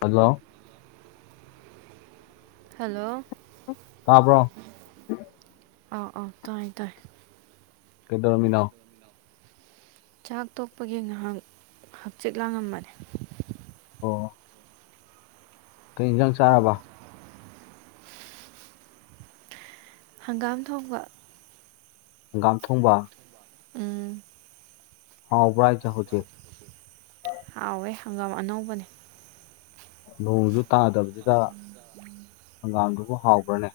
hello hello ꯇꯥꯕꯔꯣ ꯑ ꯑꯣ ꯇꯥꯏ ꯇꯥꯏ ꯀꯩꯗꯧꯔꯝꯃꯤꯅꯣ ꯆꯥꯛ ꯇꯣꯛꯄꯒꯤ ꯉꯥꯏꯍꯥꯛ ꯍꯛꯆꯤꯠ ꯂꯥꯡꯉꯝꯕꯅꯤ ꯑꯣ ꯀꯩ ꯌꯦꯟꯖꯥꯡ ꯆꯥꯔꯕ ꯍꯪꯒꯥꯝ ꯊꯣꯡꯕ ꯍꯪꯒꯥꯝ ꯊꯣꯡꯕ ꯎꯝ ꯍꯥꯎꯕ꯭ꯔꯥ ꯍꯥꯏꯖꯦ ꯍꯧꯖꯤꯛ ꯍꯥꯎꯋꯦ ꯍꯪꯒꯥꯝ ꯑꯅꯧꯕꯅꯦ ꯅꯣꯡꯖꯨ ꯇꯥꯗꯕꯁꯤꯗꯥ ꯍꯪꯒꯥꯝꯗꯨꯕꯨ ꯍꯥꯎꯕ꯭ꯔꯥꯅꯦ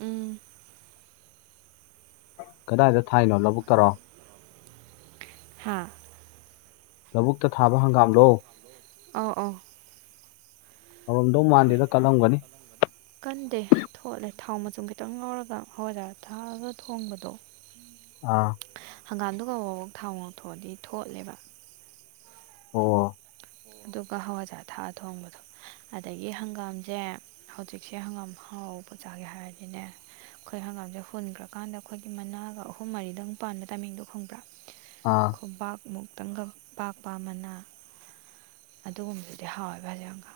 ꯎꯝ ꯀꯗꯥꯏꯗꯥ ꯊꯥꯏꯅꯣ ꯂꯧꯕꯨꯛꯇꯥꯔꯣ ꯍꯥꯥ ꯂꯧꯕꯨꯛꯇꯥ ꯊꯥꯕ ꯍꯪꯒꯥꯝꯂꯣ ꯑꯥꯎ ꯑꯥꯎ ꯍꯥꯎꯔꯝꯗꯧ ꯃꯥꯟꯗꯦꯗꯥ ꯀꯟꯂꯝꯒꯅꯤ ꯀꯟꯗꯦ ꯊꯣꯠꯂꯦ ꯊꯥꯎ ꯃꯆꯨꯝ ꯈꯤꯇꯪ ꯉꯧꯔꯥꯒ ꯍꯋꯥꯏꯖꯥꯔ ꯊꯥꯛꯑꯥꯒ ꯊꯣꯡꯕꯥꯅꯦ ꯑꯥ ꯍꯪꯒꯥꯝꯗꯣ ꯀꯥꯕꯣꯛ ꯀꯥꯕꯣꯛ ꯊꯥꯎ ꯉꯧꯊꯣꯛꯑꯥꯗꯤ ꯊꯣꯠꯂꯦꯕꯥ ꯑꯣ ꯑꯗꯨꯒ ꯍꯋꯥꯏꯖꯥꯔ ꯊꯥꯛꯑꯥ ꯊꯣꯡꯕꯗꯣ ꯑꯗꯥꯒꯤ ꯍꯪꯒꯥꯝꯖꯦ ꯍꯧꯖꯤꯛꯁꯦ ꯍꯪꯒꯥꯝ ꯍꯥꯎꯕ ꯆꯥꯒꯦ ꯍꯥꯏꯔꯥꯗꯤꯅꯦ ꯑꯥꯈꯣꯏ ꯍꯪꯒꯥꯝꯁꯦ ꯍꯨꯟꯒꯔꯥꯀꯥꯟꯗꯥ ꯑꯈꯣꯏꯒꯤ ꯃꯅꯥꯒ ꯑꯍꯨꯝ ꯃꯔꯤꯗꯪ ꯄꯥꯟꯕ ꯇꯥꯏꯃꯤꯡꯗꯣ ꯈꯪꯕ꯭ꯔꯥ ꯑꯥ ꯈꯨꯕꯥꯛ ꯃꯨꯛꯇꯪꯒꯥ ꯄꯥꯛꯄꯥ ꯃꯥꯅ ꯑꯗꯨꯒꯨꯝꯕꯗꯨꯗꯤ ꯍꯥꯎꯋꯦꯕ ꯍꯧꯖꯤꯛ ꯍꯪꯒꯥꯝ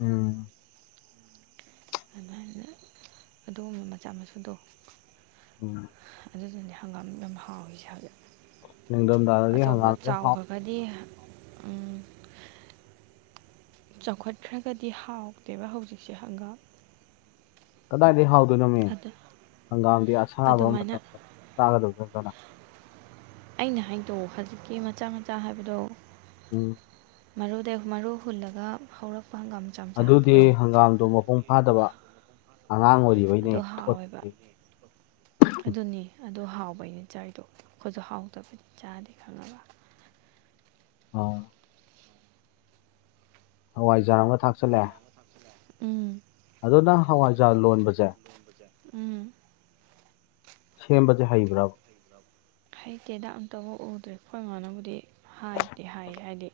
ꯎꯝ ꯑꯗꯨꯃꯥꯏꯅ ꯑꯗꯨꯒꯨꯝꯕꯥ ꯃꯆꯥ ꯃꯁꯨꯗꯣ ꯎꯝ ꯑꯗꯨꯗꯨꯅꯤ ꯍꯪꯒꯥꯝ ꯌꯥꯝ ꯍꯥꯎꯔꯤꯁꯦ ꯍꯧꯖꯤꯛ ꯅꯤꯡꯊꯝꯊꯥꯗꯗꯤ ꯑꯆꯧꯕ ꯍꯪꯒꯥꯝꯁꯦ ꯍꯥꯎ ꯆꯥꯎꯒ ꯕꯥꯗꯤ ꯎꯝ ꯆꯥꯎꯈꯠꯈ꯭ꯔꯥꯒꯥꯗꯤ ꯍꯥꯎꯇꯦꯕ ꯍꯧꯖꯤꯛꯁꯦ ꯍꯪꯒꯥꯝ ꯀꯗꯥꯏꯗꯩ ꯍꯥꯎꯗꯣꯏꯅꯣꯃꯤ ꯑꯗꯨ ꯍꯪꯒꯥꯝꯗꯤ ꯑꯁꯥꯕ ꯑꯗꯨꯃꯥꯏꯅ ꯃꯇꯝꯗꯥ ꯆꯥꯒꯗꯧꯖꯨ ꯅꯠꯇꯅ ꯑꯩꯅ ꯍꯥꯏꯗꯣ ꯍꯧꯖꯤꯛꯀꯤ ꯃꯆꯥ ꯃꯆꯥ ꯍꯥꯏꯕꯗꯣ ꯎꯝ ꯃꯔꯨꯗꯩ ꯃꯔꯨ ꯍꯨꯜꯂꯥꯒ ꯍꯧꯔꯛꯄ‌‌ ꯍꯪꯒꯥꯝ ꯃꯆꯥ ꯃꯆꯥ ꯑꯗꯨꯗꯤ ꯍꯥꯏꯕꯗꯣ ꯍꯪꯒꯥꯝꯗꯣ ꯃꯄꯨꯡ ꯐꯥꯗꯕ ꯑꯉꯥꯡ ꯑꯣꯏꯔꯤ ꯑꯗꯨ ꯍꯥꯎꯋꯦꯕ ꯑꯗꯨꯅꯤ ꯑꯗꯨ ꯍꯥꯎꯕꯩꯅꯤ ꯆꯥꯏꯗꯣ ꯑꯈꯣꯏꯁꯨ ꯍꯥꯎꯇꯥꯕꯗꯤ ꯆꯥꯗꯦ ꯈꯪꯉꯥꯕꯥ ꯑꯣ ꯍꯋꯥꯏꯖꯥꯔ ꯑꯃꯥꯒꯥ ꯊꯥꯛꯆꯜꯂꯣ ꯎꯝ ꯑꯗꯨ ꯅꯪ ꯍꯋꯥꯏꯖꯥꯔ ꯂꯣꯟꯕꯁꯦ ꯎꯝ ꯁꯦꯝꯕꯖꯦ ꯍꯩꯕ꯭ꯔꯥꯕ ꯍꯩꯇꯦꯗꯥ ꯑꯝꯇꯥꯕꯨꯛ ꯎꯗ꯭ꯔꯤ ꯑꯈꯣꯏ ꯃꯥꯅ ꯕꯨꯗꯤ ꯍꯥꯏꯕꯨꯗꯤ ꯍꯥꯏꯌꯦ ꯍꯥꯏꯗꯤ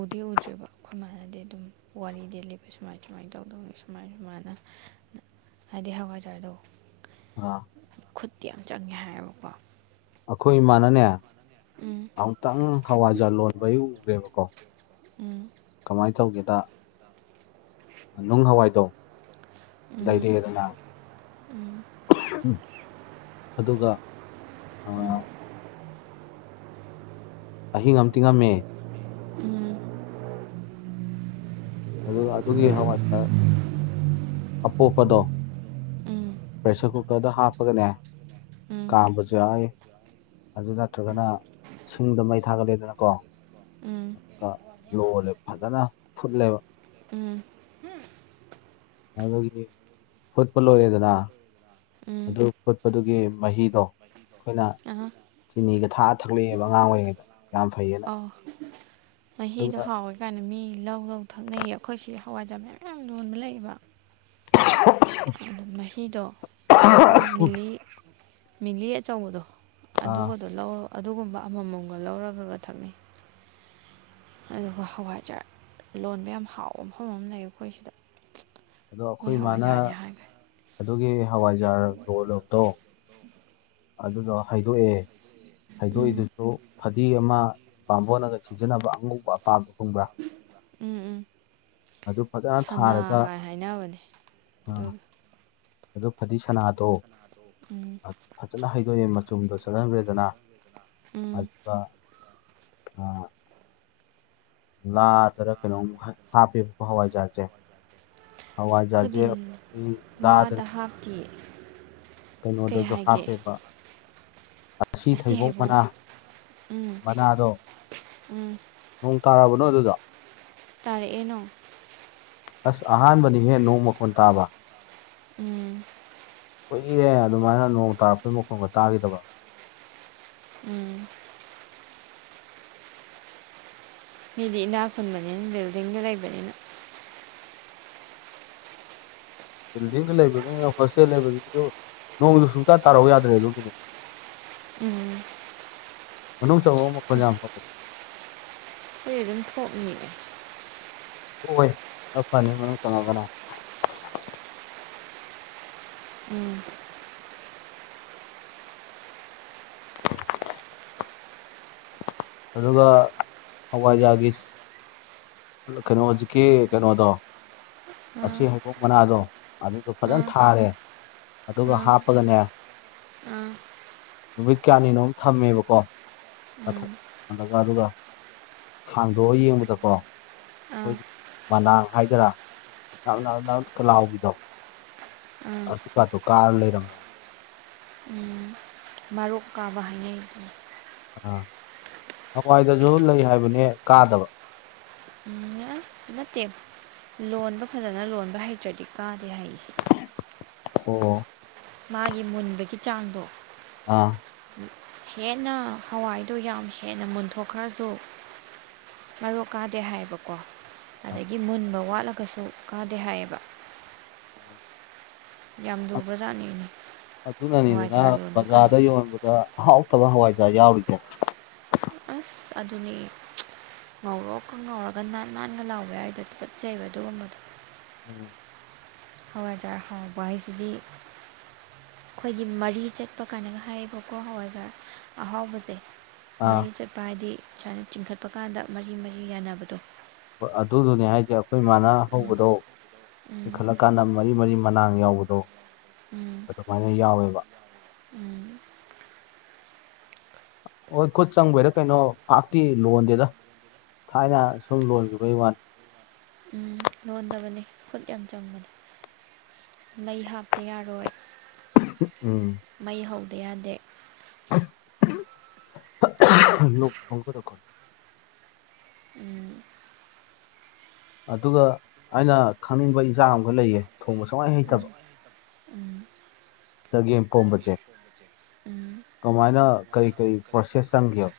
ꯎꯗꯤ ꯎꯗ꯭ꯔꯤꯕ ꯑꯈꯣꯏ ꯃꯥꯅꯥꯗꯤ ꯑꯗꯨꯝ ꯋꯥꯔꯤꯗꯤ ꯂꯤꯕ ꯁꯨꯃꯥꯏ ꯁꯨꯃꯥꯏꯅ ꯇꯧꯗꯧꯅꯤ ꯁꯨꯃꯥꯏ ꯁꯨꯃꯥꯥꯏꯅ ꯍꯥꯏꯗꯤ ꯍꯋꯥꯏꯖꯥꯔꯗꯣ ꯑꯥ ꯈꯨꯠꯇꯤ ꯌꯥꯝ ꯆꯪꯉꯦ ꯍꯥꯏꯌꯦꯕꯀꯣ ꯑꯥꯈꯣꯏ ꯏꯃꯥꯅꯅꯦ ꯎꯝ ꯑꯃꯨꯛꯇꯪ ꯍꯋꯥꯏꯖꯥꯔ ꯂꯣꯟꯕ ꯎꯈ꯭ꯔꯦꯕꯀꯣ ꯎꯝ ꯀꯃꯥꯏ ꯇꯧꯒꯦꯗꯥ ꯅꯨꯡ ꯍꯋꯥꯏꯗꯣ ꯎꯝ ꯂꯩꯔꯛꯑꯦꯗꯥꯅ ꯎꯝ ꯑꯗꯨꯒꯥ ꯑꯥ ꯑꯍꯤꯡ ꯑꯃꯥ ꯇꯤꯡꯉꯝꯃꯦ ꯎꯝ ꯑꯗꯨꯒꯥ ꯑꯗꯨꯒꯤ ꯍꯋꯥꯏꯗꯥ ꯑꯄꯣꯞꯄꯥꯗꯣ ꯄ꯭ꯔꯦꯁꯔ ꯀꯨꯀꯥꯔꯗ ꯍꯥꯞꯄꯥꯒꯅꯦ ꯀꯥꯝꯕꯁꯨ ꯌꯥꯢ ꯑꯗꯨ ꯅꯠꯇ꯭ꯔꯒꯅ ꯁꯤꯡꯗ ꯃꯩ ꯊꯥꯒꯠꯂꯦꯗꯅ ꯀꯣ ꯎꯝ ꯂꯣꯂꯦ ꯐꯖꯅ ꯐꯨꯠꯂꯦꯕ ꯎꯝ ꯑꯗꯨꯒꯤꯗꯤ ꯐꯨꯠꯄ ꯂꯣꯏꯔꯦꯗꯅ ꯎꯝ ꯑꯗꯨ ꯐꯨꯠꯄꯗꯨꯒꯤ ꯃꯍꯤꯗꯣ ꯑꯩꯈꯣꯏꯅ ꯑꯍ ꯆꯤꯅꯤꯒ ꯍꯥꯞꯄꯒ ꯊꯥ ꯊꯛꯂꯛꯑꯦꯕ ꯑꯉꯥꯡ ꯑꯣꯏꯔꯤꯉꯩꯗ ꯌꯥꯝ ꯐꯩꯌꯦ ꯑꯣ ꯃꯍꯤꯗꯣ ꯍꯥꯎꯋꯦ ꯀꯥꯟꯅ ꯃꯤ ꯂꯧ ꯂꯧ ꯊꯛꯅꯩꯌꯦ ꯑꯩꯈꯣꯏꯁꯤ ꯍꯋꯥꯏꯖꯥꯔ ꯃꯌꯥꯝ ꯃꯌꯝ ꯂꯣꯟꯕ ꯂꯩꯌꯦꯕ ꯑ [unintelligible] ꯑꯗꯨ ꯃꯍꯤꯗꯣ ꯑꯩꯈꯣꯏ ꯃꯤꯂꯤ ꯃꯤꯂꯤ ꯑꯆꯧꯕꯗꯣ ꯑꯥ ꯑꯗꯨꯒꯗꯣ ꯂꯧ ꯑꯗꯨꯒꯨꯝꯕ ꯑꯃꯃꯝꯒ ꯂꯧꯔꯒꯒ ꯊꯛꯅꯩ ꯑꯗꯨꯒ ꯍꯋꯥꯏꯖꯔ ꯂꯣꯟꯕ ꯌꯥꯝ ꯍꯥꯎꯕ ꯃꯐꯝ ꯑꯃ ꯂꯩ ꯑꯩꯈꯣꯏ ꯁꯤꯗ ꯑꯗꯣ ꯃꯣꯏ ꯑꯩꯈꯣꯏ ꯏꯃꯥꯅ ꯍꯋꯥꯏꯖꯥꯔꯅꯦ ꯍꯥꯏꯕꯅꯦ ꯑꯗꯨꯒꯤ ꯍꯋꯥꯏꯖꯥꯔ ꯒꯣꯂꯣꯇꯣ ꯑꯗꯨꯗꯣ ꯍꯥꯏꯗꯣꯛꯑꯦ ꯎꯝ ꯍꯩꯗꯣꯛꯏꯗꯨꯁꯨ ꯐꯥꯗꯤ ꯑꯃ ꯕꯥꯝꯕꯣꯟꯅꯒ ꯁꯤꯖꯤꯟꯅꯕ ꯑꯉꯧꯕ ꯑꯄꯥꯕ ꯈꯪꯕ꯭ꯔꯥ ꯎꯝ ꯎꯝ ꯑꯗꯨ ꯐꯖꯅ ꯊꯥꯔꯒ ꯁꯟꯅꯥꯒꯥꯏ ꯍꯥꯏꯅꯕꯅꯦ ꯑꯗꯨꯗꯣ ꯎꯝ ꯑꯗꯨ ꯐꯗꯤ ꯁꯅꯥꯗꯣ ꯎꯝ ꯐꯖꯅ ꯍꯩꯗꯣꯛꯑꯦ ꯃꯆꯨꯝꯗꯣ ꯆꯠꯍꯟꯈ꯭ꯔꯦꯗꯅ ꯑ ꯎꯝ ꯑ [unintelligible] ꯂꯥꯗꯔ ꯀꯩꯅꯣꯝꯃ ꯍꯥꯞꯄꯦ ꯍꯋꯥꯏꯆꯥꯔꯖꯦ ꯍꯋꯥꯢꯖꯥꯔꯁꯦ [unintelligible] ꯍꯥꯞꯇꯦꯌꯦ ꯀꯩꯅꯣꯗꯁꯨ ꯍꯥꯞꯄꯦꯕ ꯑꯁꯤ ꯊꯩꯕꯣꯛ ꯃꯅꯥ ꯎꯝ ꯃꯅꯥꯗꯣ ꯎꯝ ꯅꯣꯡ ꯇꯥꯔꯕꯣ ꯅꯣꯢ ꯑꯗꯨꯗ ꯇꯥꯔꯛꯑꯦ ꯅꯣꯡ ꯑꯁ ꯑꯍꯥꯟꯕꯅꯤꯍꯦ ꯅꯣꯡ ꯃꯈꯣꯟ ꯇꯥꯕ ꯎꯝ ꯀꯨꯏꯔꯦ ꯑꯗꯨꯃꯥꯏꯅ ꯅꯣꯡ ꯇꯥꯔꯛꯄꯩ ꯃꯈꯣꯡꯒ ꯇꯥꯈꯤꯗꯕ ꯎꯝ ꯃꯤꯗꯤ ꯏꯅꯥꯛ ꯈꯨꯟꯕꯅꯤꯟꯅ ꯕꯤꯜꯕꯗꯤꯡꯒ ꯔꯏꯕꯅꯤꯅ ꯕꯤꯜꯗꯤꯡꯗꯨ ꯂꯩꯕꯅꯤꯅ ꯍꯣꯁꯇꯦꯜ ꯂꯩꯕꯖꯤꯖꯨ ꯅꯣꯡꯗꯨ ꯁꯨꯡꯇꯥ ꯇꯥꯔꯧ ꯌꯥꯗ꯭ꯔꯦ ꯑꯗꯨꯒꯤꯅꯦ [inaudible] ꯎꯝ ꯃꯅꯨꯡ ꯆꯪꯉꯛꯑꯣ ꯃꯈꯣꯜ ꯌꯥꯝ ꯍꯧꯋꯦ [unintelligible] ꯑꯗꯨꯝ ꯊꯣꯛꯅꯤꯌꯦ ꯊꯣꯛꯑꯣꯏ ꯈꯔ ꯐꯅꯤ ꯃꯅꯨꯡ ꯆꯪꯉꯛꯑꯒꯅ ꯎꯝ ꯑꯗꯨꯒ ꯍꯋꯥꯏꯖꯥꯒꯤ ꯀꯩꯅꯣ ꯖꯤꯛꯀꯤ ꯀꯩꯅꯣꯗꯣ ꯑꯁꯤ ꯎꯝ ꯍꯩꯕꯣꯡ ꯃꯅꯥꯗꯣ ꯑꯗꯨꯗꯣ ꯐꯖꯅ ꯎꯝ ꯊꯥꯔꯦ ꯑꯗꯨꯒ ꯎꯝ ꯍꯥꯞꯄꯒꯅꯦ ꯑꯥ ꯅꯨꯃꯤꯠ ꯀꯌꯥꯅꯤꯅꯣꯝ ꯊꯝꯃꯦꯕꯀꯣ ꯎꯝ ꯃꯊꯠꯂꯒ ꯑꯗꯨꯒ ꯍꯥꯡꯗꯣꯛꯑ ꯌꯦꯡꯕꯗꯀꯣ ꯑꯥ ꯈꯣꯏꯒꯤ ꯃꯅꯥꯥꯡ ꯍꯥꯏꯗꯔꯥ ꯅꯞ ꯅꯞ ꯅ ꯀ ꯂꯥꯎꯕꯤꯗꯣ ꯑꯥ ꯑꯗꯨꯀꯥꯗꯣ ꯀꯥ ꯂꯩꯔꯝꯃꯦꯕ ꯎꯝ ꯃꯔꯣꯛ ꯀꯥꯕ ꯍꯥꯏꯅꯩ ꯑꯗꯨꯗꯣ ꯑꯥ ꯍꯋꯥꯏꯗꯖꯨ ꯂꯩ ꯍꯥꯏꯕꯅꯦ ꯀꯥꯗꯕ ꯎꯝ ꯅꯠꯇꯦ ꯂꯣꯟꯗꯣ ꯐꯖꯅ ꯂꯣꯟꯕ ꯍꯩꯇ꯭ꯔꯗꯤ ꯀꯥꯗꯦ ꯍꯥꯏꯌꯦ ꯑꯣ ꯃꯥꯒꯤ ꯃꯨꯟꯕꯒꯤ ꯆꯥꯡꯗꯣ ꯑꯥ ꯍꯦꯟꯅ ꯍꯋꯥꯏꯗꯣ ꯌꯥꯝ ꯍꯦꯟꯅ ꯃꯨꯟꯊꯣꯛꯈ꯭ꯔꯖꯨ ꯃꯔꯣꯛ ꯀꯥꯗꯦ ꯍꯥꯏꯌꯦꯕꯀꯣ ꯑꯗꯒꯤ ꯃꯨꯟꯕ ꯋꯥꯠꯂꯒꯁꯨ ꯀꯥꯗꯦ ꯍꯥꯏꯌꯦꯕ ꯌꯥꯝ ꯂꯨꯕꯖꯥꯠꯅꯤꯅꯦ ꯑꯗꯨꯅꯅꯤꯗꯅ ꯍꯋꯥꯏꯖꯥꯔ ꯂꯣꯟꯕ ꯕꯖꯥꯔꯗ ꯀꯥꯏꯁꯦ ꯌꯣꯟꯕꯗ ꯑꯍꯥꯎꯇꯕ ꯍꯋꯥꯏꯖꯥꯔ ꯌꯥꯎꯔꯤꯖꯦ ꯑꯁ ꯑꯗꯨꯅꯦ ꯉꯧꯔꯣꯛꯀ ꯉꯧꯔꯒ ꯅꯥꯟ ꯅꯥꯟꯒ ꯂꯥꯎꯕ ꯌꯥꯎꯔꯤꯗꯣ ꯇꯨꯀꯠꯆꯩꯩꯕ ꯑꯗꯨꯒꯨꯝꯕꯗꯣ ꯎꯝ ꯍꯧꯋꯥꯏꯖꯥ ꯍꯥꯎꯕ ꯍꯥꯏꯁꯤꯗꯤ ꯈꯣꯏꯒꯤ ꯃꯔꯤ ꯆꯠꯄ ꯀꯥꯏꯅꯒ ꯍꯥꯏꯌꯦꯕꯀꯣ ꯍꯋꯥꯏꯖꯥꯔ ꯑꯍꯥꯎꯕꯁꯦ ꯑꯥ ꯃꯔꯤ ꯆꯠꯄ ꯍꯥꯏꯗꯤ ꯁꯨꯃꯥꯏꯅ ꯆꯤꯡꯈꯠꯄ ꯀꯥꯟꯗ ꯃꯔꯤ ꯃꯔꯤ ꯌꯥꯅꯕꯗꯣ ꯍꯣꯏ ꯑꯗꯨꯗꯨꯅꯦ ꯍꯥꯏꯖꯦ ꯑꯈꯣꯏꯃꯥꯅ ꯎꯝ ꯍꯧꯕꯗꯣ ꯎꯝ ꯆꯤꯡꯈꯠꯂꯀꯥꯟꯗ ꯃꯔꯤ ꯃꯔꯤ ꯃꯅꯥꯡ ꯌꯥꯎꯕꯗꯣ ꯎꯝ ꯑꯗꯨꯃꯥꯏꯅ ꯌꯥꯎꯋꯦꯕ ꯎꯝ ꯍꯣꯏ ꯈꯨꯠ ꯆꯪꯕꯩꯔ ꯀꯩꯅꯣ ꯄꯥꯥꯛꯇꯤ ꯂꯣꯟꯗꯦꯗ ꯊꯥꯏꯅ ꯁꯨꯝ ꯂꯣꯟꯒꯤꯕꯩ ꯋꯥꯅꯤ ꯎꯝ ꯂꯣꯟꯗꯕꯅꯤ ꯈꯨꯠ ꯌꯥꯝ ꯆꯪꯕꯅꯤ ꯂꯩ ꯍꯥꯞꯇ ꯌꯥꯔꯣꯏ ꯎꯝ ꯃꯩ ꯍꯧꯗ ꯌꯥꯗꯦ [unintelligible] ꯎꯝ ꯑꯗꯨꯒ ꯑꯩꯅ ꯈꯪꯅꯤꯡꯕ ꯏꯟꯖꯥꯡ ꯑꯃꯒ ꯂꯩꯌꯦ ꯊꯣꯡꯕ ꯁꯨꯡꯍꯩ ꯍꯩꯇꯕ ꯎꯝ ꯎꯝ ꯆꯒꯦꯝꯄꯣꯝꯕꯖꯦ ꯎꯝ ꯀꯃꯥꯏꯅ ꯀꯩ ꯀꯩ ꯄ꯭ꯔꯣꯁꯦꯁ ꯆꯪꯒꯦꯕ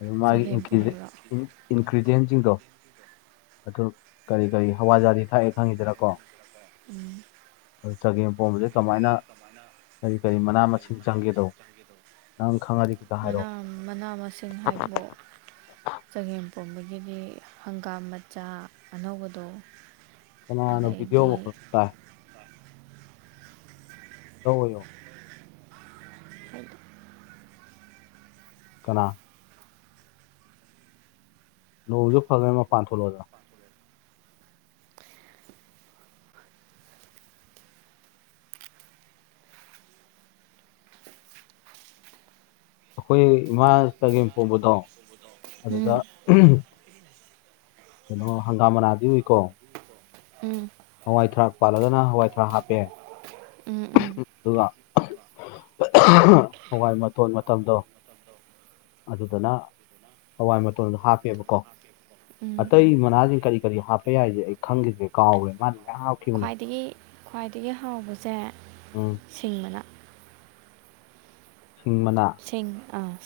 ꯑꯗꯨ ꯃꯥꯒꯤ ꯆꯒꯦꯝ ꯄꯣꯝꯕ꯭ꯔꯣ ꯏꯟꯒ꯭ꯔꯤꯗ꯭ꯌꯦꯟꯁꯤꯡꯗꯣ ꯑꯗꯨ ꯀꯔꯤ ꯀꯔꯤ ꯍꯋꯥꯢꯖꯥꯔꯗꯤ ꯊꯥꯛꯋꯤ ꯈꯪꯉꯤꯗꯅ ꯀꯣ ꯎꯝ ꯑꯗꯨ ꯆꯥꯒꯦꯝ ꯄꯣꯝꯕꯁꯤ ꯀꯃꯥꯏꯅ ꯀꯔꯤ ꯀꯔꯤ ꯃꯅꯥ ꯃꯁꯤꯡ ꯆꯪꯒꯦꯗꯣ ꯅꯪ ꯈꯪꯉꯗꯤ ꯈꯤꯇ ꯍꯥꯏꯔꯛꯑꯣ ꯃꯅꯥ ꯃꯁꯤꯡ ꯍꯥꯏꯕꯨ ꯆꯒꯦꯝ ꯄꯣꯝꯕꯒꯤꯗꯤ ꯍꯪꯒꯥꯝ ꯃꯆꯥ ꯑꯅꯧꯕꯗꯣ ꯀꯅꯥꯅꯣ ꯚꯤꯗꯤꯑꯣ ꯑꯗꯩꯗꯤ ꯃꯗꯣꯜ ꯇꯥꯏ ꯂꯧ [unintelligible] ꯑꯣꯏꯌꯣ ꯀꯅꯥ ꯅꯣꯡꯖꯨ ꯐꯥꯈ꯭ꯔꯦ ꯃꯄꯥꯜ ꯊꯣꯛꯂꯛꯑꯣ ꯑꯩꯈꯣꯏ ꯏꯃꯥ ꯆꯒꯦꯝ ꯄꯣꯝꯕꯗꯣ ꯑꯗꯨꯗ ꯎꯝ ꯀꯩꯅꯣ ꯍꯪꯒꯥꯝ ꯃꯅꯥꯗꯤ ꯎꯨꯏꯀꯣ ꯎꯝ ꯍꯋꯥꯏ ꯊꯔꯥꯛ ꯄꯥꯜꯂꯒꯅ ꯍꯋꯥꯏ ꯊꯔꯥꯛ ꯍꯥꯞꯄꯦ ꯎꯝ ꯎꯝ ꯑꯗꯨꯒ ꯍꯋꯥꯏ ꯃꯇꯣꯟ ꯃꯇꯝꯗꯣ ꯑꯗꯨꯗꯅ ꯍꯋꯥꯏ ꯃꯇꯣꯟꯗꯣ ꯍꯥꯞꯄꯦꯕꯀꯣ ꯎꯝ ꯑꯇꯩ ꯃꯅꯥꯁꯤꯡ ꯀꯔꯤ ꯀꯔꯤ ꯍꯥꯞꯄ ꯌꯥꯏꯁꯦ ꯑꯩ ꯈꯪꯈꯤꯁꯦ ꯀꯥꯎꯋꯦ ꯃꯥꯗꯤ ꯃꯌꯥꯝ ꯍꯥꯞꯈꯤꯕꯅꯤ ꯈ꯭ꯋꯥꯏꯗꯒꯤ ꯈ꯭ꯋꯥꯏꯗꯒꯤ ꯍꯥꯎꯕꯁꯦ ꯑꯝ ꯁꯤꯡ ꯃꯅꯥ ꯁꯤꯡ ꯃꯅꯥ ꯁꯤꯡ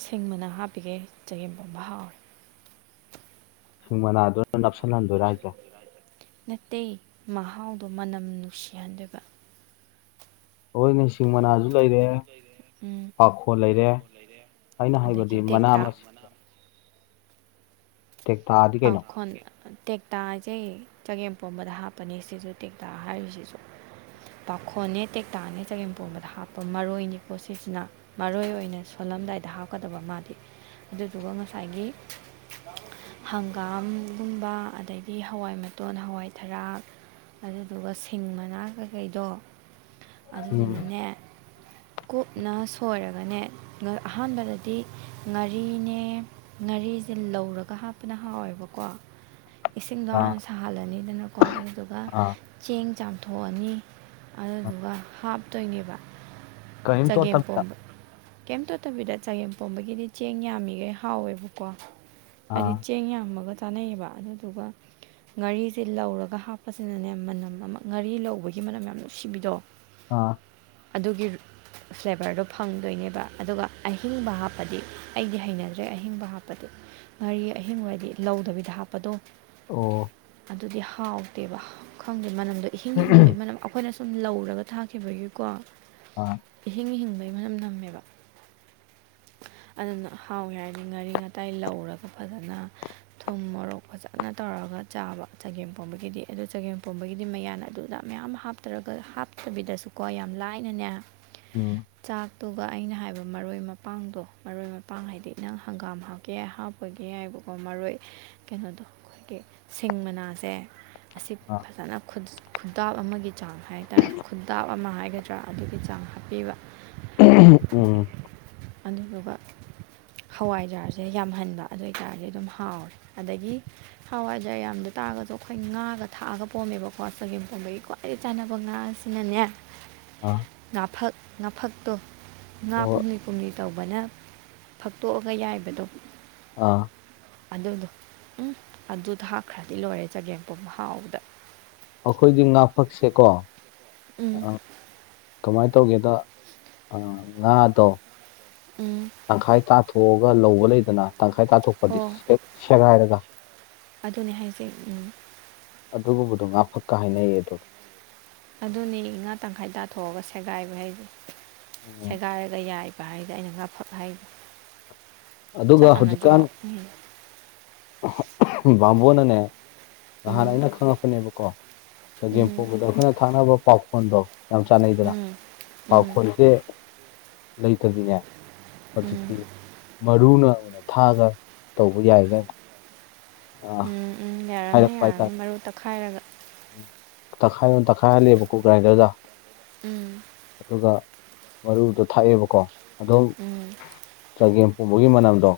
ꯁꯤꯡ ꯃꯅꯥ ꯍꯥꯞꯄꯤꯒꯩ ꯆꯒꯦꯝ ꯄꯣꯝꯕ ꯍꯥꯎꯋꯦ ꯍꯤꯡ ꯃꯅꯥꯗꯨꯅ ꯅꯞꯁꯤꯜꯍꯟꯗꯣꯏꯔꯥ ꯍꯥꯏꯁꯦ ꯅꯠꯇꯦ ꯃꯍꯥꯎꯗꯣ ꯃꯅꯝ ꯅꯨꯡꯁꯤꯍꯟꯗꯨꯢꯕ ꯍꯣꯏꯅꯦ ꯁꯤꯡ ꯃꯅꯥꯖꯨ ꯂꯩꯔꯦ ꯎꯝ ꯄꯥꯈꯣꯜ ꯂꯩꯔꯦ ꯑꯩꯅ ꯍꯥꯏꯕꯗꯤ ꯑꯗꯒꯤ ꯃꯅꯥ ꯇꯦꯛꯇꯥ ꯃꯁꯤꯡ ꯇꯦꯛꯇꯥ ꯄꯥꯈꯣꯟ ꯇꯦꯛꯇꯥ ꯖꯦ ꯆꯒꯦꯝ ꯄꯣꯝꯕꯗ ꯍꯥꯞꯄꯅꯦ ꯁꯤꯁꯨ ꯇꯦꯛꯇꯥ ꯍꯥꯏꯔꯤꯁꯤꯁꯨ ꯄꯥꯈꯣꯟꯅꯦ ꯇꯦꯛꯇꯥꯅꯦ ꯆꯒꯦꯝ ꯄꯣꯝꯕꯗ ꯍꯥꯞꯄ ꯃꯔꯣꯏꯅꯤꯀꯣ ꯁꯤꯁꯤꯅ ꯃꯔꯣꯏ ꯑꯣꯏꯅ ꯁꯣꯜꯂꯝꯗꯥꯏꯗ ꯍꯥꯞꯀꯗꯕ ꯃꯥꯗꯤ ꯑꯗꯨꯗꯨꯒ ꯉꯁꯥꯏꯒꯤ ꯍꯪꯒꯥꯝꯒꯨꯝꯕ ꯑꯗꯒꯤ ꯍꯋꯥꯏ ꯃꯇꯣꯟ ꯍꯋꯥꯏ ꯊꯔꯥꯛ ꯑꯗꯨꯗꯨꯒ ꯁꯤꯡ ꯃꯅꯥ ꯀꯩꯀꯩꯗꯣ ꯎꯝ ꯑꯗꯨꯗꯨꯒꯅꯦ ꯀꯨꯞꯅ ꯁꯣꯏꯔꯒꯅꯦ ꯉ ꯑꯍꯥꯟꯕꯗꯗꯤ ꯉꯥꯔꯤꯅꯦ ꯉꯥꯔꯤꯖꯦ ꯂꯧꯔꯒ ꯍꯥꯞ ꯄꯅ ꯍꯥꯎꯋꯦꯕꯀꯣ ꯏꯁꯤꯡꯗꯣ ꯑꯥ ꯍꯥꯟꯅ ꯁꯥꯍꯜꯂꯅꯤꯗꯅꯀꯣ ꯑꯗꯨꯗꯨꯒ ꯑꯥ ꯆꯦꯡ ꯆꯥꯝꯊꯣꯛꯑꯅꯤ ꯑꯥ ꯑꯗꯨꯗꯨꯒ ꯍꯥꯞꯇꯣꯏꯅꯦꯕ ꯀꯔꯤꯝ ꯇꯣꯠꯇꯕꯤꯗ ꯆꯒꯦꯝꯄꯣꯝꯕ ꯀꯦꯝ ꯇꯣꯠꯇꯕꯤꯗ ꯆꯒꯦꯝꯄꯣꯝꯕꯒꯤꯗꯤ ꯆꯦꯡ ꯌꯥꯝꯃꯤꯒꯩ ꯍꯥꯎꯋꯦꯕꯀꯣ ꯍꯥꯏꯗꯤ ꯑꯥ ꯆꯦꯡ ꯌꯥꯝꯃꯒ ꯆꯥꯟꯅꯩꯌꯦꯕ ꯑꯗꯨꯗꯨꯒ ꯉꯥꯔꯤꯁꯦ ꯂꯧꯔꯒ ꯍꯥꯞꯄꯁꯤꯅꯅꯦ ꯃꯅꯝ ꯑꯃ ꯉꯥꯔꯤ ꯂꯧꯕꯒꯤ ꯃꯅꯝ ꯌꯥꯝ ꯅꯨꯡꯁꯤꯕꯤꯗꯣ ꯑꯥ ꯑꯗꯨꯒꯤ ꯐ꯭ꯂꯦꯕꯔꯗꯣ ꯐꯪꯗꯣꯏꯅꯦꯕ ꯑꯗꯨꯒ ꯑꯍꯤꯡꯕ ꯍꯥꯞꯄꯗꯤ ꯑꯩꯗꯤ ꯍꯩꯅꯗ꯭ꯔꯦ ꯑꯍꯤꯡꯕ ꯍꯥꯞꯄꯗꯤ ꯉꯥꯔꯤ ꯑꯍꯤꯡꯕ ꯑꯣꯏꯗꯤ ꯂꯧꯗꯕꯤꯗ ꯍꯥꯞꯄꯗꯣ ꯑꯣ ꯑꯗꯨꯗꯤ ꯍꯥꯎꯇꯦꯕ ꯈꯪꯗꯦ ꯃꯅꯝꯗꯣ ꯏꯍꯤꯡ ꯍꯤꯡꯕꯩ ꯃꯅꯝ ꯑꯩꯈꯣꯏꯅ ꯂꯧꯔꯒ ꯊꯥꯛꯈꯤꯕꯒꯤꯀꯣ ꯑꯥ ꯏꯍꯤꯡ ꯍꯤꯡꯕꯩ ꯃꯅꯝ ꯅꯝꯃꯦꯕ ꯑꯗꯨꯅ ꯍꯥꯎꯒꯦ ꯍꯥꯏꯔꯗꯤ ꯉꯥꯔꯤ ꯉꯥꯇꯥꯏ ꯂꯧꯔꯒ ꯐꯖꯅ ꯊꯨꯝ ꯃꯣꯔꯣꯛ ꯐꯖꯅ ꯇꯧꯔꯒ ꯆꯥꯕ ꯆꯒꯦꯝ ꯄꯣꯝꯕꯒꯤꯗꯤ ꯑꯗꯨ ꯆꯒꯦꯝ ꯄꯣꯝꯕꯒꯤꯗꯤ ꯃꯌꯥꯟ ꯑꯗꯨ ꯗ ꯃꯌꯥꯝ ꯍꯥꯞꯇꯔꯒ ꯍꯥꯞꯇꯕꯤꯗꯁꯨꯀꯣ ꯌꯥꯝ ꯂꯥꯏꯅꯅꯦ ꯎꯝ ꯆꯥꯛꯇꯨꯒ ꯑꯩꯅ ꯍꯥꯏꯕ ꯃꯔꯣꯏ ꯃꯄꯥꯡꯗꯣ ꯃꯔꯣꯏ ꯃꯄꯥꯡ ꯍꯥꯏꯗꯤ ꯅꯪ ꯍꯪꯒꯥꯝ ꯍꯥꯞꯀꯦ ꯍꯥꯞ ꯈꯣꯏꯒꯤ ꯍꯥꯏꯕꯀꯣ ꯃꯔꯣꯏ ꯀꯩꯅꯣꯗꯣ ꯑꯩꯈꯣꯏꯒꯤ ꯁꯤꯡ ꯃꯅꯥꯁꯦ ꯑꯁꯤ ꯑꯥ ꯐꯖꯅ ꯈꯨꯗꯥꯞ ꯑꯃꯒꯤ ꯆꯥꯡ ꯍꯥꯏꯇꯥꯔꯦ ꯈꯨꯗꯥꯞ ꯑꯃ ꯍꯥꯏꯒ ꯗ꯭ꯔꯥ ꯑꯗꯨꯒꯤ ꯆꯥꯡ ꯍꯥꯞꯄꯤꯕ ꯎꯝ ꯎꯝ ꯑꯗꯨꯗꯨꯒ ꯍꯋꯥꯏꯖꯥꯔꯁꯦ ꯌꯥꯝꯍꯟꯕ ꯑꯗꯨꯏꯇꯥꯔꯗꯤ ꯑꯗꯨꯝ ꯍꯥꯎꯔꯦ ꯑꯗꯒꯤ ꯍꯋꯥꯏꯖꯥꯔ ꯌꯥꯝꯗ ꯇꯥꯒꯁꯨ ꯑꯩꯈꯣꯏ ꯉꯥꯒ ꯊꯥꯛꯑꯒ ꯄꯣꯝꯃꯦꯕꯀꯣ ꯆꯒꯦꯝ ꯄꯣꯝꯕꯒꯤꯀꯣ ꯗꯩ ꯆꯥꯅꯕ ꯉꯥꯁꯤꯅꯅꯦ ꯑꯥ ꯅꯥꯐꯛ ꯉꯥꯐꯛꯇꯣ ꯉꯥ ꯑꯣ ꯄꯨꯝꯂꯤ ꯄꯨꯝꯂꯤ ꯇꯧꯕꯅ ꯐꯛꯇꯣꯛꯑꯒ ꯌꯥꯏꯕꯗꯣ ꯑꯥ ꯑꯗꯨꯗꯣ ꯎꯝ ꯑꯗꯨ ꯊꯥꯛꯈ꯭ꯔꯗꯤ ꯂꯣꯏꯔꯦ ꯆꯒꯦꯝꯄꯣꯝꯕ ꯍꯥꯎꯕꯗ ꯑꯩꯈꯣꯏꯒꯤ ꯉꯥꯐꯛꯁꯦꯀꯣ ꯑ ꯎꯝ ꯀꯃꯥꯏ ꯇꯧꯒꯦꯗ ꯑ ꯉꯥꯗꯣ ꯎꯝ ꯇꯪꯈꯥꯏ ꯇꯥꯊꯣꯛꯑꯒ ꯂꯧꯕ ꯂꯩꯗꯅ ꯇꯪꯈꯥꯏ ꯇꯥꯊꯣꯛꯄꯗꯤ ꯍꯣ ꯁꯦ ꯁꯦꯒꯥꯏꯔꯒ ꯑꯗꯨꯅꯦ ꯍꯥꯏꯁꯦ ꯎꯝ ꯑꯗꯨꯒꯨꯝꯕꯗꯣ ꯉꯥꯐꯛꯀ ꯍꯥꯏꯅꯩꯌꯦ ꯑꯗꯨ ꯑꯗꯨꯅꯤ ꯉꯥ ꯇꯪꯈꯥꯏ ꯇꯥꯊꯣꯛꯑꯒ ꯁꯦꯒꯥꯏꯕ ꯍꯥꯏꯁ ꯎꯝ ꯁꯦꯒꯥꯏꯔꯒ ꯌꯥꯏ ꯍꯥꯏꯗ ꯑꯩꯅ ꯉꯥ ꯐꯛ ꯍꯥꯢꯗꯣ ꯑꯗꯨꯒ ꯆꯞ ꯃꯥꯟꯅꯗ꯭ꯔꯣ ꯍꯧꯖꯤꯛꯀꯥꯟ ꯃꯤ ꯕꯥꯝꯕꯣꯟꯅꯅꯦ ꯅꯍꯥꯟ ꯎꯝ ꯑꯩꯅ ꯈꯪꯉꯛꯄꯅꯦꯕ ꯀꯣ ꯆꯒꯦꯝ ꯎꯝ ꯄꯣꯛꯕꯗ ꯑꯩꯈꯣꯏꯅ ꯊꯥꯅꯕ ꯄꯥꯎꯈꯣꯟꯗꯣ ꯌꯥꯝ ꯆꯥꯟꯅꯩꯗꯅ ꯎꯝ ꯎꯝ ꯄꯥꯎꯈꯣꯟꯁꯦ ꯂꯩꯇ꯭ꯔꯗꯤꯅꯦ ꯎꯝ ꯍꯧꯖꯤꯛꯇꯤ ꯃꯔꯨꯅ ꯑꯣꯏꯅ ꯊꯥꯛꯑꯒ ꯇꯧꯕ ꯌꯥꯏꯒ ꯎꯝ ꯑꯥ ꯎꯝ ꯌꯥꯔꯅꯤ ꯌꯥꯔꯅꯤ ꯃꯔꯨ ꯇꯥꯛꯈꯥꯏꯔꯒ ꯎꯝ ꯇꯈꯥꯏꯌꯣꯅ ꯇꯛꯈꯥꯏꯍꯜꯂꯦꯕꯀꯣ ꯒ꯭ꯔꯥꯏꯟꯗ꯭ꯔꯗ ꯎꯝ ꯑꯗꯨꯒ ꯃꯔꯨꯗꯣ ꯊꯥꯛꯑꯦꯕꯀꯣ ꯑꯗꯝ ꯎꯝ ꯆꯒꯦꯝ ꯄꯣꯝꯕꯒꯤ ꯃꯅꯝꯗꯣ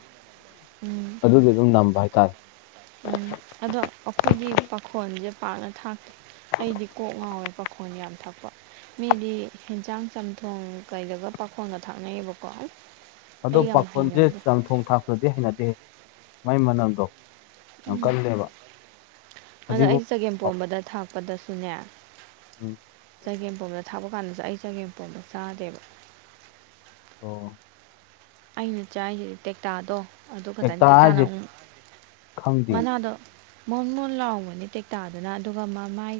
ꯎꯝ ꯑꯗꯨꯗꯤ ꯑꯗꯨꯝ ꯅꯝꯕ ꯍꯥꯏꯇꯥꯔꯦ ꯎꯝ ꯑꯗꯣ ꯑꯩꯈꯣꯏꯒꯤ ꯄꯥꯈꯣꯟꯁꯦ ꯄꯥꯛꯅ ꯊꯥꯛꯇꯦ ꯑꯩꯗꯤ ꯀꯣꯛ ꯉꯥꯎꯋꯦ ꯄꯥꯈꯣꯟ ꯌꯥꯝ ꯊꯛꯄ ꯃꯤꯗꯤ ꯌꯦꯟꯁꯥꯡ ꯆꯝꯊꯣꯡ ꯀꯩꯗꯒ ꯄꯥꯈꯣꯡꯒ ꯊꯥꯛꯅꯩꯑꯌꯦꯕꯀꯣ ꯑꯩ ꯑꯗꯣ ꯌꯥꯝ ꯄꯥꯈꯣꯟꯁꯦ ꯍꯩꯅꯗꯦ ꯆꯝꯊꯣꯡ ꯊꯥꯛꯇꯗꯤ ꯍꯩꯅꯗꯦ ꯃꯥꯏ ꯃꯅꯝꯗꯣ ꯌꯥꯝ ꯎꯝ ꯀꯜꯂꯦꯕ ꯑꯗꯣ ꯐꯗꯤꯒꯣꯝ ꯑꯩ ꯆꯒꯦꯝ ꯍꯥꯎ- ꯄꯣꯝꯕꯗ ꯊꯥꯛ ꯊꯛꯄꯗꯁꯨꯅꯦ ꯎꯝ ꯆꯒꯦꯝꯄꯣꯝꯗ ꯊꯥꯛꯄ ꯀꯥꯟꯗꯁꯨ ꯑꯩ ꯆꯒꯦꯝꯄꯣꯝꯝꯕ ꯆꯥꯗꯦꯕ ꯑꯣ ꯑꯩꯅ ꯆꯥꯏꯁꯦ ꯇꯦꯛꯇꯥꯗꯣ ꯑꯗꯨ ꯈꯇꯪꯅꯤ ꯇꯦꯛꯇꯥ ꯇꯦꯛ ꯇꯥꯅꯨ ꯍꯥꯏꯁꯦ ꯈꯪꯗꯦ ꯃꯅꯥꯗꯣ ꯃꯣꯟ ꯃꯣꯟ ꯂꯥꯎꯕꯅꯤ ꯇꯦꯛꯇꯇꯥꯗꯨꯅ ꯑꯗꯨꯒ ꯃꯃꯥꯏ